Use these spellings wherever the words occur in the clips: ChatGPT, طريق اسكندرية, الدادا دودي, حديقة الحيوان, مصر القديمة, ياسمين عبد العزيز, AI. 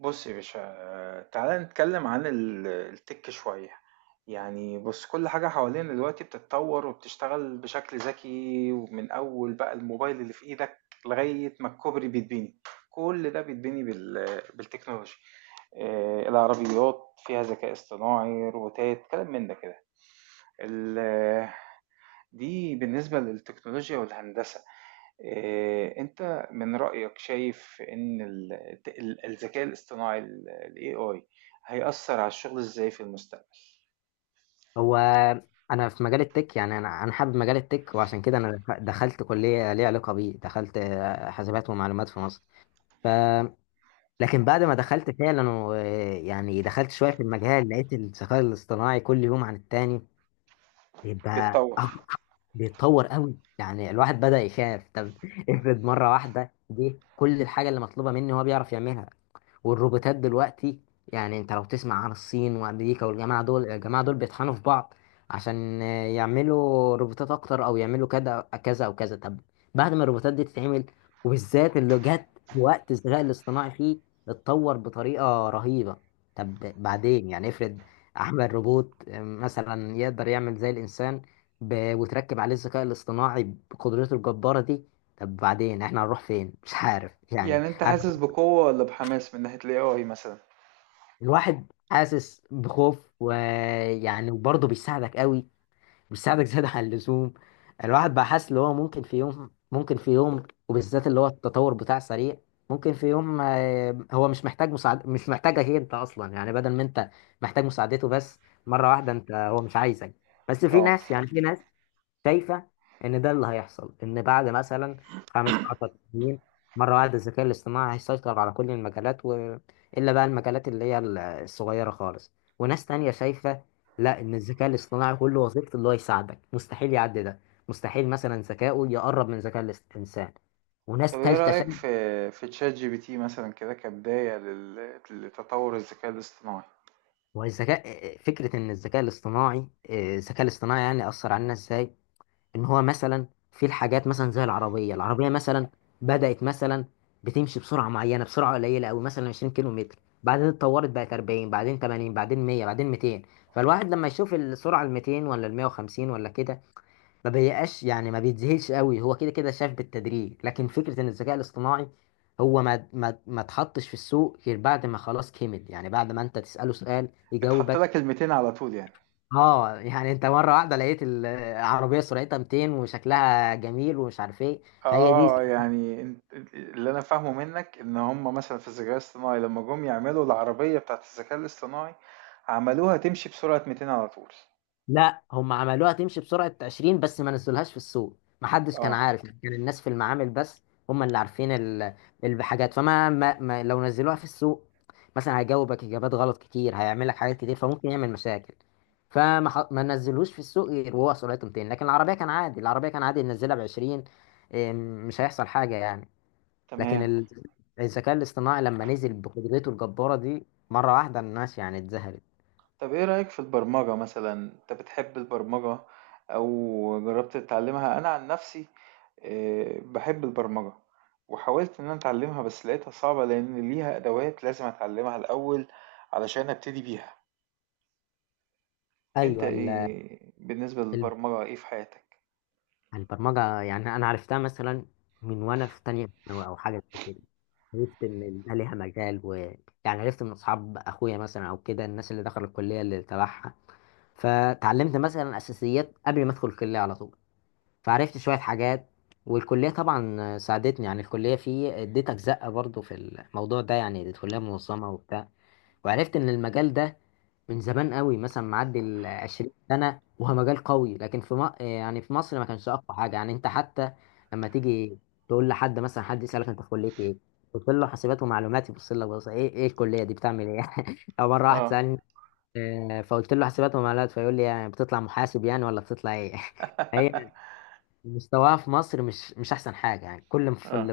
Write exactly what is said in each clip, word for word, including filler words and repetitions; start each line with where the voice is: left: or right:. right: بص يا باشا، آه، تعالى نتكلم عن ال- التك شوية. يعني بص، كل حاجة حوالينا دلوقتي بتتطور وبتشتغل بشكل ذكي، ومن أول بقى الموبايل اللي في إيدك لغاية ما الكوبري بيتبني. كل ده بيتبني بال- بالتكنولوجيا. آه، العربيات فيها ذكاء اصطناعي، روبوتات، كلام من ده كده. ال- دي بالنسبة للتكنولوجيا والهندسة. آه، انت من رأيك شايف ان ال- ال- الذكاء الاصطناعي، ال ال إيه آي هيأثر على الشغل ازاي في المستقبل؟
left: هو، انا في مجال التك. يعني انا انا حابب مجال التك، وعشان كده انا دخ- دخلت كليه ليها علاقه بيه. دخلت آه، حاسبات ومعلومات في مصر. ف لكن بعد ما دخلت فعلا و... يعني دخلت شويه في المجال، لقيت الذكاء الاصطناعي كل يوم عن التاني بيبقى
right: بيتطور.
left: أق- بيتطور قوي. يعني الواحد بدأ يخاف. طب افرض مره واحده جه كل الحاجه اللي مطلوبه مني هو بيعرف يعملها. والروبوتات دلوقتي يعني انت لو تسمع عن الصين وامريكا والجماعه دول الجماعه دول بيطحنوا في بعض عشان آه، يعملوا روبوتات اكتر، او يعملوا كذا كذا او كذا. طب بعد ما الروبوتات دي تتعمل، وبالذات اللي جت في وقت الذكاء الاصطناعي فيه اتطور بطريقه رهيبه. طب بعدين يعني افرض اعمل روبوت آه، مثلا يقدر يعمل زي الانسان، ب... وتركب عليه الذكاء الاصطناعي بقدرته الجباره دي. طب بعدين احنا هنروح فين؟ مش عارف يعني
right: يعني انت
left: انا.
right: حاسس بقوة ولا بحماس من ناحية ال إيه آي مثلا؟
left: الواحد حاسس بخوف، ويعني وبرضه بيساعدك قوي. بيساعدك زيادة عن اللزوم. الواحد بقى حاسس اللي هو ممكن في يوم، ممكن في يوم، وبالذات اللي هو التطور بتاع سريع، ممكن في يوم آه، هو مش محتاج مساعد، مش محتاجك هي انت اصلا. يعني بدل ما انت محتاج مساعدته بس، مرة واحدة انت هو مش عايزك. بس في
right: اه.
left: ناس، يعني في ناس شايفه ان ده اللي هيحصل، ان بعد مثلا خمس عشرة سنة سنين مره واحده الذكاء الاصطناعي هيسيطر على كل المجالات، و... الا بقى المجالات اللي هي ال- الصغيره خالص. وناس تانية شايفه لا، ان الذكاء الاصطناعي كل وظيفته اللي هو يساعدك، مستحيل يعدي ده. مستحيل مثلا ذكائه يقرب من ذكاء الاس- الانسان.
right: طب
left: وناس
right: ايه
left: تالتة
right: رأيك في
left: شايفه
right: في تشات جي بي تي مثلا، كده كبداية لل- لتطور الذكاء الاصطناعي؟
left: والذكاء فكره ان الذكاء الاصطناعي، آه، الذكاء الاصطناعي يعني اثر علينا ازاي. ان هو مثلا في الحاجات مثلا زي العربيه العربيه مثلا بدات مثلا بتمشي بسرعه معينه، بسرعه قليله قوي، مثلا عشرين كيلو متر كيلو متر. بعدين اتطورت بقت أربعين، بعدين تمانين، بعدين ميه، بعدين ميتين. فالواحد لما يشوف السرعه ال ميتين ولا ال مئة وخمسين ولا كده ما بيبقاش، يعني ما بيتذهلش قوي. هو كده كده شاف بالتدريج. لكن فكره ان الذكاء الاصطناعي هو ما ما ما اتحطش في السوق غير بعد ما خلاص كمل. يعني بعد ما انت تساله سؤال
right: اتحط
left: يجاوبك.
right: لك الميتين على طول يعني.
left: اه، يعني انت مره واحده لقيت العربيه سرعتها ميتين وشكلها جميل ومش عارف ايه، فهي دي.
right: اه، يعني انت، اللي انا فاهمه منك ان هم مثلا في الذكاء الاصطناعي لما جم يعملوا العربية بتاعت الذكاء الاصطناعي عملوها تمشي بسرعة مئتين على طول.
left: لا، هم عملوها تمشي بسرعه عشرين بس ما نزلوهاش في السوق. ما حدش كان
right: اه،
left: عارف. يعني كان الناس في المعامل بس هم اللي عارفين ال- الحاجات. فما ما ما لو نزلوها في السوق، مثلا هيجاوبك اجابات غلط كتير، هيعمل لك حاجات كتير، فممكن يعمل مشاكل. فما ح- ما نزلوش في السوق غير وهو سرعته ميتين. لكن العربيه كان عادي العربيه كان عادي ننزلها ب عشرين. إيه، مش هيحصل حاجه يعني. لكن
right: تمام.
left: ال- الذكاء الاصطناعي لما نزل بقدرته الجبارة دي مرة واحدة، الناس يعني اتذهلت.
right: طب ايه رأيك في البرمجة مثلا؟ انت بتحب البرمجة او جربت تتعلمها؟ انا عن نفسي آه، بحب البرمجة، وحاولت ان انا اتعلمها، بس لقيتها صعبة لان ليها ادوات لازم اتعلمها الاول علشان ابتدي بيها. انت
left: ايوه، ال-
right: ايه بالنسبة
left: ال-
right: للبرمجة؟ ايه في حياتك؟
left: البرمجة يعني انا عرفتها مثلا من وانا في تانية ثانوي او حاجة زي كده. عرفت ان ده ليها مجال. و يعني عرفت من اصحاب اخويا مثلا او كده، الناس اللي دخلوا الكلية اللي تبعها. فتعلمت مثلا اساسيات قبل ما ادخل الكليه على طول. فعرفت شويه حاجات. والكليه طبعا ساعدتني. يعني الكليه في اديت اجزاء برضو في الموضوع ده، يعني الكليه منظمه وبتاع. وعرفت ان المجال ده من زمان قوي، مثلا معدي ال 20 سنه، وهو مجال قوي. لكن في م... يعني في مصر ما كانش اقوى حاجه. يعني انت حتى لما تيجي تقول لحد، مثلا حد يسالك انت في كليه ايه، قلت له حاسبات ومعلومات، يبص لك، بص ايه، ايه الكليه دي بتعمل ايه؟ او مره واحد
right: اه،
left: سالني، آه، فقلت له حاسبات ومعلومات، فيقول لي، يعني بتطلع محاسب يعني ولا بتطلع ايه؟ هي مستواها في مصر مش مش احسن حاجه. يعني كل اللي في،
right: اه،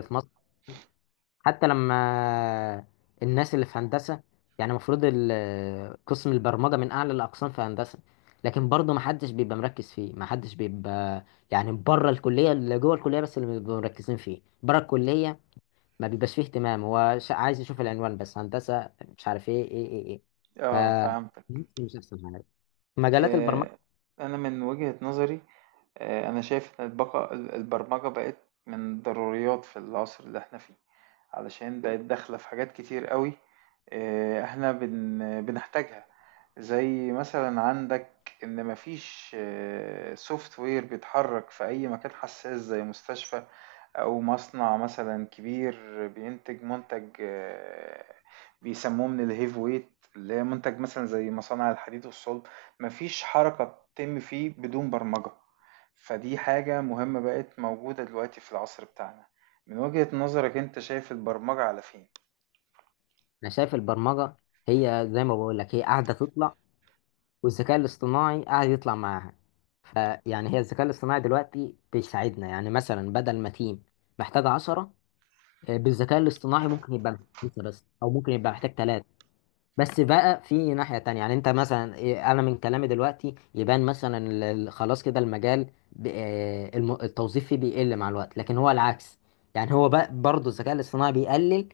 left: حتى لما الناس اللي في هندسة، يعني المفروض قسم البرمجة من أعلى الأقسام في هندسة، لكن برضه محدش بيبقى مركز فيه، محدش بيبقى، يعني بره الكلية، اللي جوه الكلية بس اللي بيبقوا مركزين فيه بره الكلية. ما بيبقاش فيه اهتمام، هو ش- عايز يشوف العنوان بس هندسة، مش عارف ايه ايه ايه ايه. ف
right: اه، فهمتك.
left: مش أحسن حاجة مجالات البرمجة.
right: آه انا من وجهة نظري، آه انا شايف ان البقاء البرمجة بقت من ضروريات في العصر اللي احنا فيه، علشان بقت داخلة في حاجات كتير قوي. آه، احنا بن بنحتاجها. زي مثلا عندك ان مفيش سوفت وير بيتحرك في اي مكان حساس، زي مستشفى أو مصنع مثلا كبير بينتج منتج، آه، بيسموه من الهيف ويت، اللي هي منتج مثلا زي مصانع الحديد والصلب. مفيش حركة بتتم فيه بدون برمجة. فدي حاجة مهمة بقت موجودة دلوقتي في العصر بتاعنا. من وجهة نظرك انت شايف البرمجة على فين؟
left: أنا شايف البرمجة هي زي ما بقول لك، هي قاعدة تطلع والذكاء الاصطناعي قاعد يطلع معاها. فيعني هي الذكاء الاصطناعي دلوقتي بيساعدنا. يعني مثلا بدل ما تيم محتاج عشرة، آه، بالذكاء الاصطناعي ممكن يبقى محتاج خمسة بس، أو ممكن يبقى محتاج تلاتة. بس بقى في ناحية تانية، يعني انت مثلا إيه، انا من كلامي دلوقتي يبان مثلا ال- ال- خلاص كده المجال ب- آه، الم- التوظيف فيه بيقل مع الوقت، لكن هو العكس. يعني هو بقى برضه الذكاء الاصطناعي بيقلل،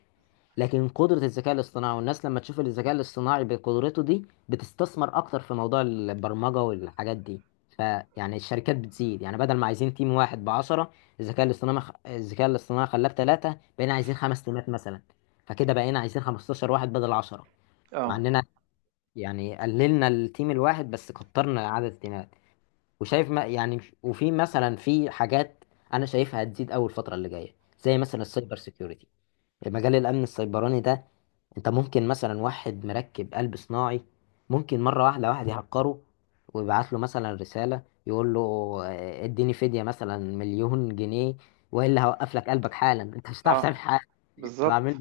left: لكن قدرة الذكاء الاصطناعي والناس لما تشوف الذكاء الاصطناعي بقدرته دي بتستثمر اكتر في موضوع البرمجة والحاجات دي. فيعني الشركات بتزيد. يعني بدل ما عايزين تيم واحد بعشرة، الذكاء الاصطناعي الذكاء الاصطناعي خلاه بتلاتة، بقينا عايزين خمس تيمات مثلا. فكده بقينا عايزين 15 واحد بدل عشره. مع
right: اه.
left: اننا يعني قللنا التيم الواحد بس كترنا عدد التيمات. وشايف ما يعني وفي مثلا في حاجات انا شايفها هتزيد اول الفتره اللي جايه، زي مثلا السايبر سيكيورتي، مجال الامن السيبراني ده. انت ممكن مثلا واحد مركب قلب صناعي، ممكن مره واحده واحد يهكره ويبعت له مثلا رساله يقول له، آه، اديني فديه مثلا مليون جنيه، والا هوقف لك قلبك حالا. انت مش هتعرف تعمل
right: اه،
left: حاجه.
right: بالظبط.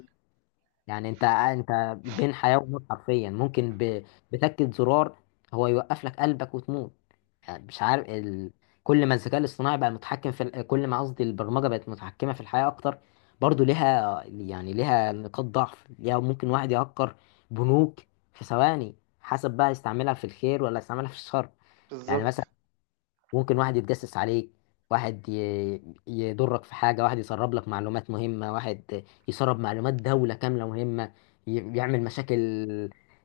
left: يعني انت انت بين حياة وموت حرفيا. ممكن ب... بتكة زرار هو يوقف لك قلبك وتموت. يعني مش عارف ال... كل ما الذكاء الاصطناعي بقى متحكم في ال- كل ما قصدي البرمجة بقت متحكمة في الحياة اكتر، برضو ليها، يعني ليها نقاط ضعف، ليها ممكن واحد يهكر بنوك في ثواني. حسب بقى يستعملها في الخير ولا يستعملها في الشر. يعني
right: بالظبط.
left: مثلا ممكن واحد يتجسس عليك، واحد ي- يضرك في حاجة، واحد يسرب لك معلومات مهمة، واحد يسرب معلومات دولة كاملة مهمة، ي- يعمل مشاكل.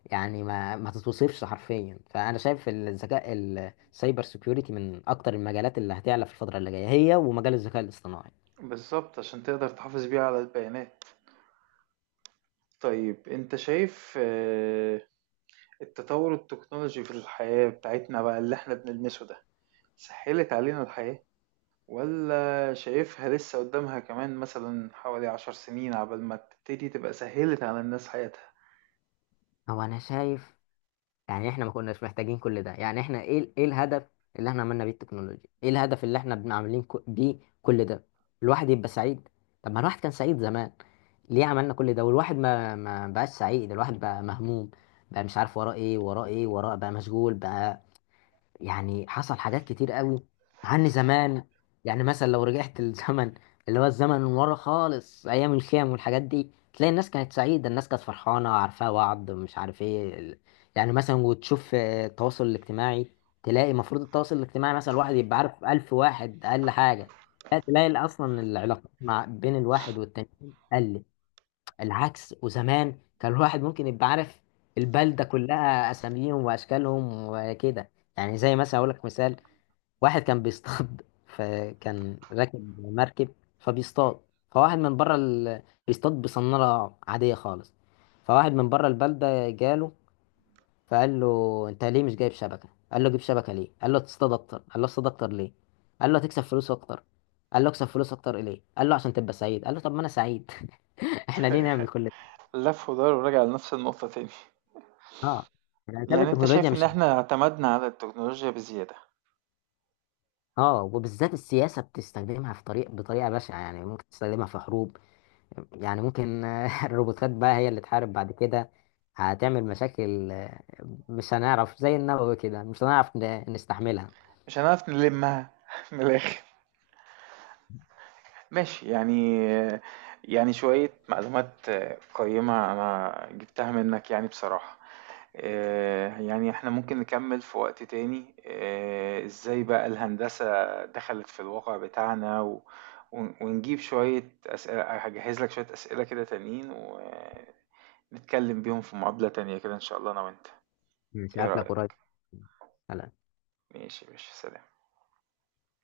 left: يعني ما ما تتوصفش حرفيا. فأنا شايف الذكاء السايبر سيكيورتي من أكتر المجالات اللي هتعلى في الفترة اللي جاية، هي ومجال الذكاء الاصطناعي.
right: بالظبط، عشان تقدر تحافظ بيها على البيانات. طيب انت شايف آه، التطور التكنولوجي في الحياة بتاعتنا بقى، اللي احنا بنلمسه ده، سهلت علينا الحياة، ولا شايفها لسه قدامها كمان مثلا حوالي عشر سنين عبال ما تبتدي تبقى سهلت على الناس حياتها؟
left: هو أنا شايف يعني احنا ما كناش محتاجين كل ده. يعني احنا ايه ال- ايه الهدف اللي احنا عملنا بيه التكنولوجيا؟ ايه الهدف اللي احنا بن- عاملين كو- بيه كل ده؟ الواحد يبقى سعيد. طب ما الواحد كان سعيد زمان. ليه عملنا كل ده والواحد ما ما بقاش سعيد؟ الواحد بقى مهموم، بقى مش عارف وراه ايه، وراه ايه، وراه بقى مشغول بقى. يعني حصل حاجات كتير قوي عني زمان. يعني مثلا لو رجعت للزمن، اللي هو الزمن من ورا خالص، ايام الخيام والحاجات دي، تلاقي الناس كانت سعيده، الناس كانت فرحانه، عارفاه بعض، مش عارف ايه ال- يعني مثلا وتشوف آه، التواصل الاجتماعي، تلاقي المفروض التواصل الاجتماعي مثلا الواحد يبقى عارف ألف واحد اقل حاجه. لا، تلاقي اصلا العلاقات مع بين الواحد والتاني قلت العكس. وزمان كان الواحد ممكن يبقى عارف البلدة كلها، أساميهم وأشكالهم وكده. يعني زي مثلا أقول لك مثال. واحد كان بيصطاد فكان راكب مركب فبيصطاد، فواحد من بره ال... بيصطاد بصنارة عادية خالص، فواحد من بره البلدة جاله فقال له أنت ليه مش جايب شبكة؟ قال له جيب شبكة ليه؟ قال له تصطاد أكتر. قال له اصطاد أكتر ليه؟ قال له هتكسب فلوس أكتر. قال له اكسب فلوس أكتر ليه؟ قال له عشان تبقى سعيد. قال له طب ما أنا سعيد. احنا ليه نعمل كل؟
right: لف ودار وراجع لنفس النقطة تاني.
left: اه، الاسباب
right: يعني انت
left: التكنولوجيا
right: شايف ان
left: مش.
right: احنا اعتمدنا على التكنولوجيا بزيادة؟
left: اه، وبالذات السياسه بتستخدمها في طريق بطريقه بشعه. يعني ممكن تستخدمها في حروب. يعني ممكن آه، الروبوتات بقى هي اللي تحارب بعد كده. هتعمل مشاكل. آه، مش هنعرف، زي النووي كده، مش هنعرف ن- نستحملها.
right: مش هنعرف نلمها من الاخر. ماشي، يعني، يعني شوية معلومات قيمة انا جبتها منك يعني بصراحة. آه، يعني احنا ممكن نكمل في وقت تاني، آه، ازاي بقى الهندسة دخلت في الواقع بتاعنا، و... ون- ونجيب شوية أسئلة، هجهز لك شوية أسئلة كده تانيين، ونتكلم بيهم في مقابلة تانية كده إن شاء الله، أنا وأنت.
left: مش
right: إيه
left: هقابلك
right: رأيك؟
left: قريب.
right: ماشي، ماشي، سلام.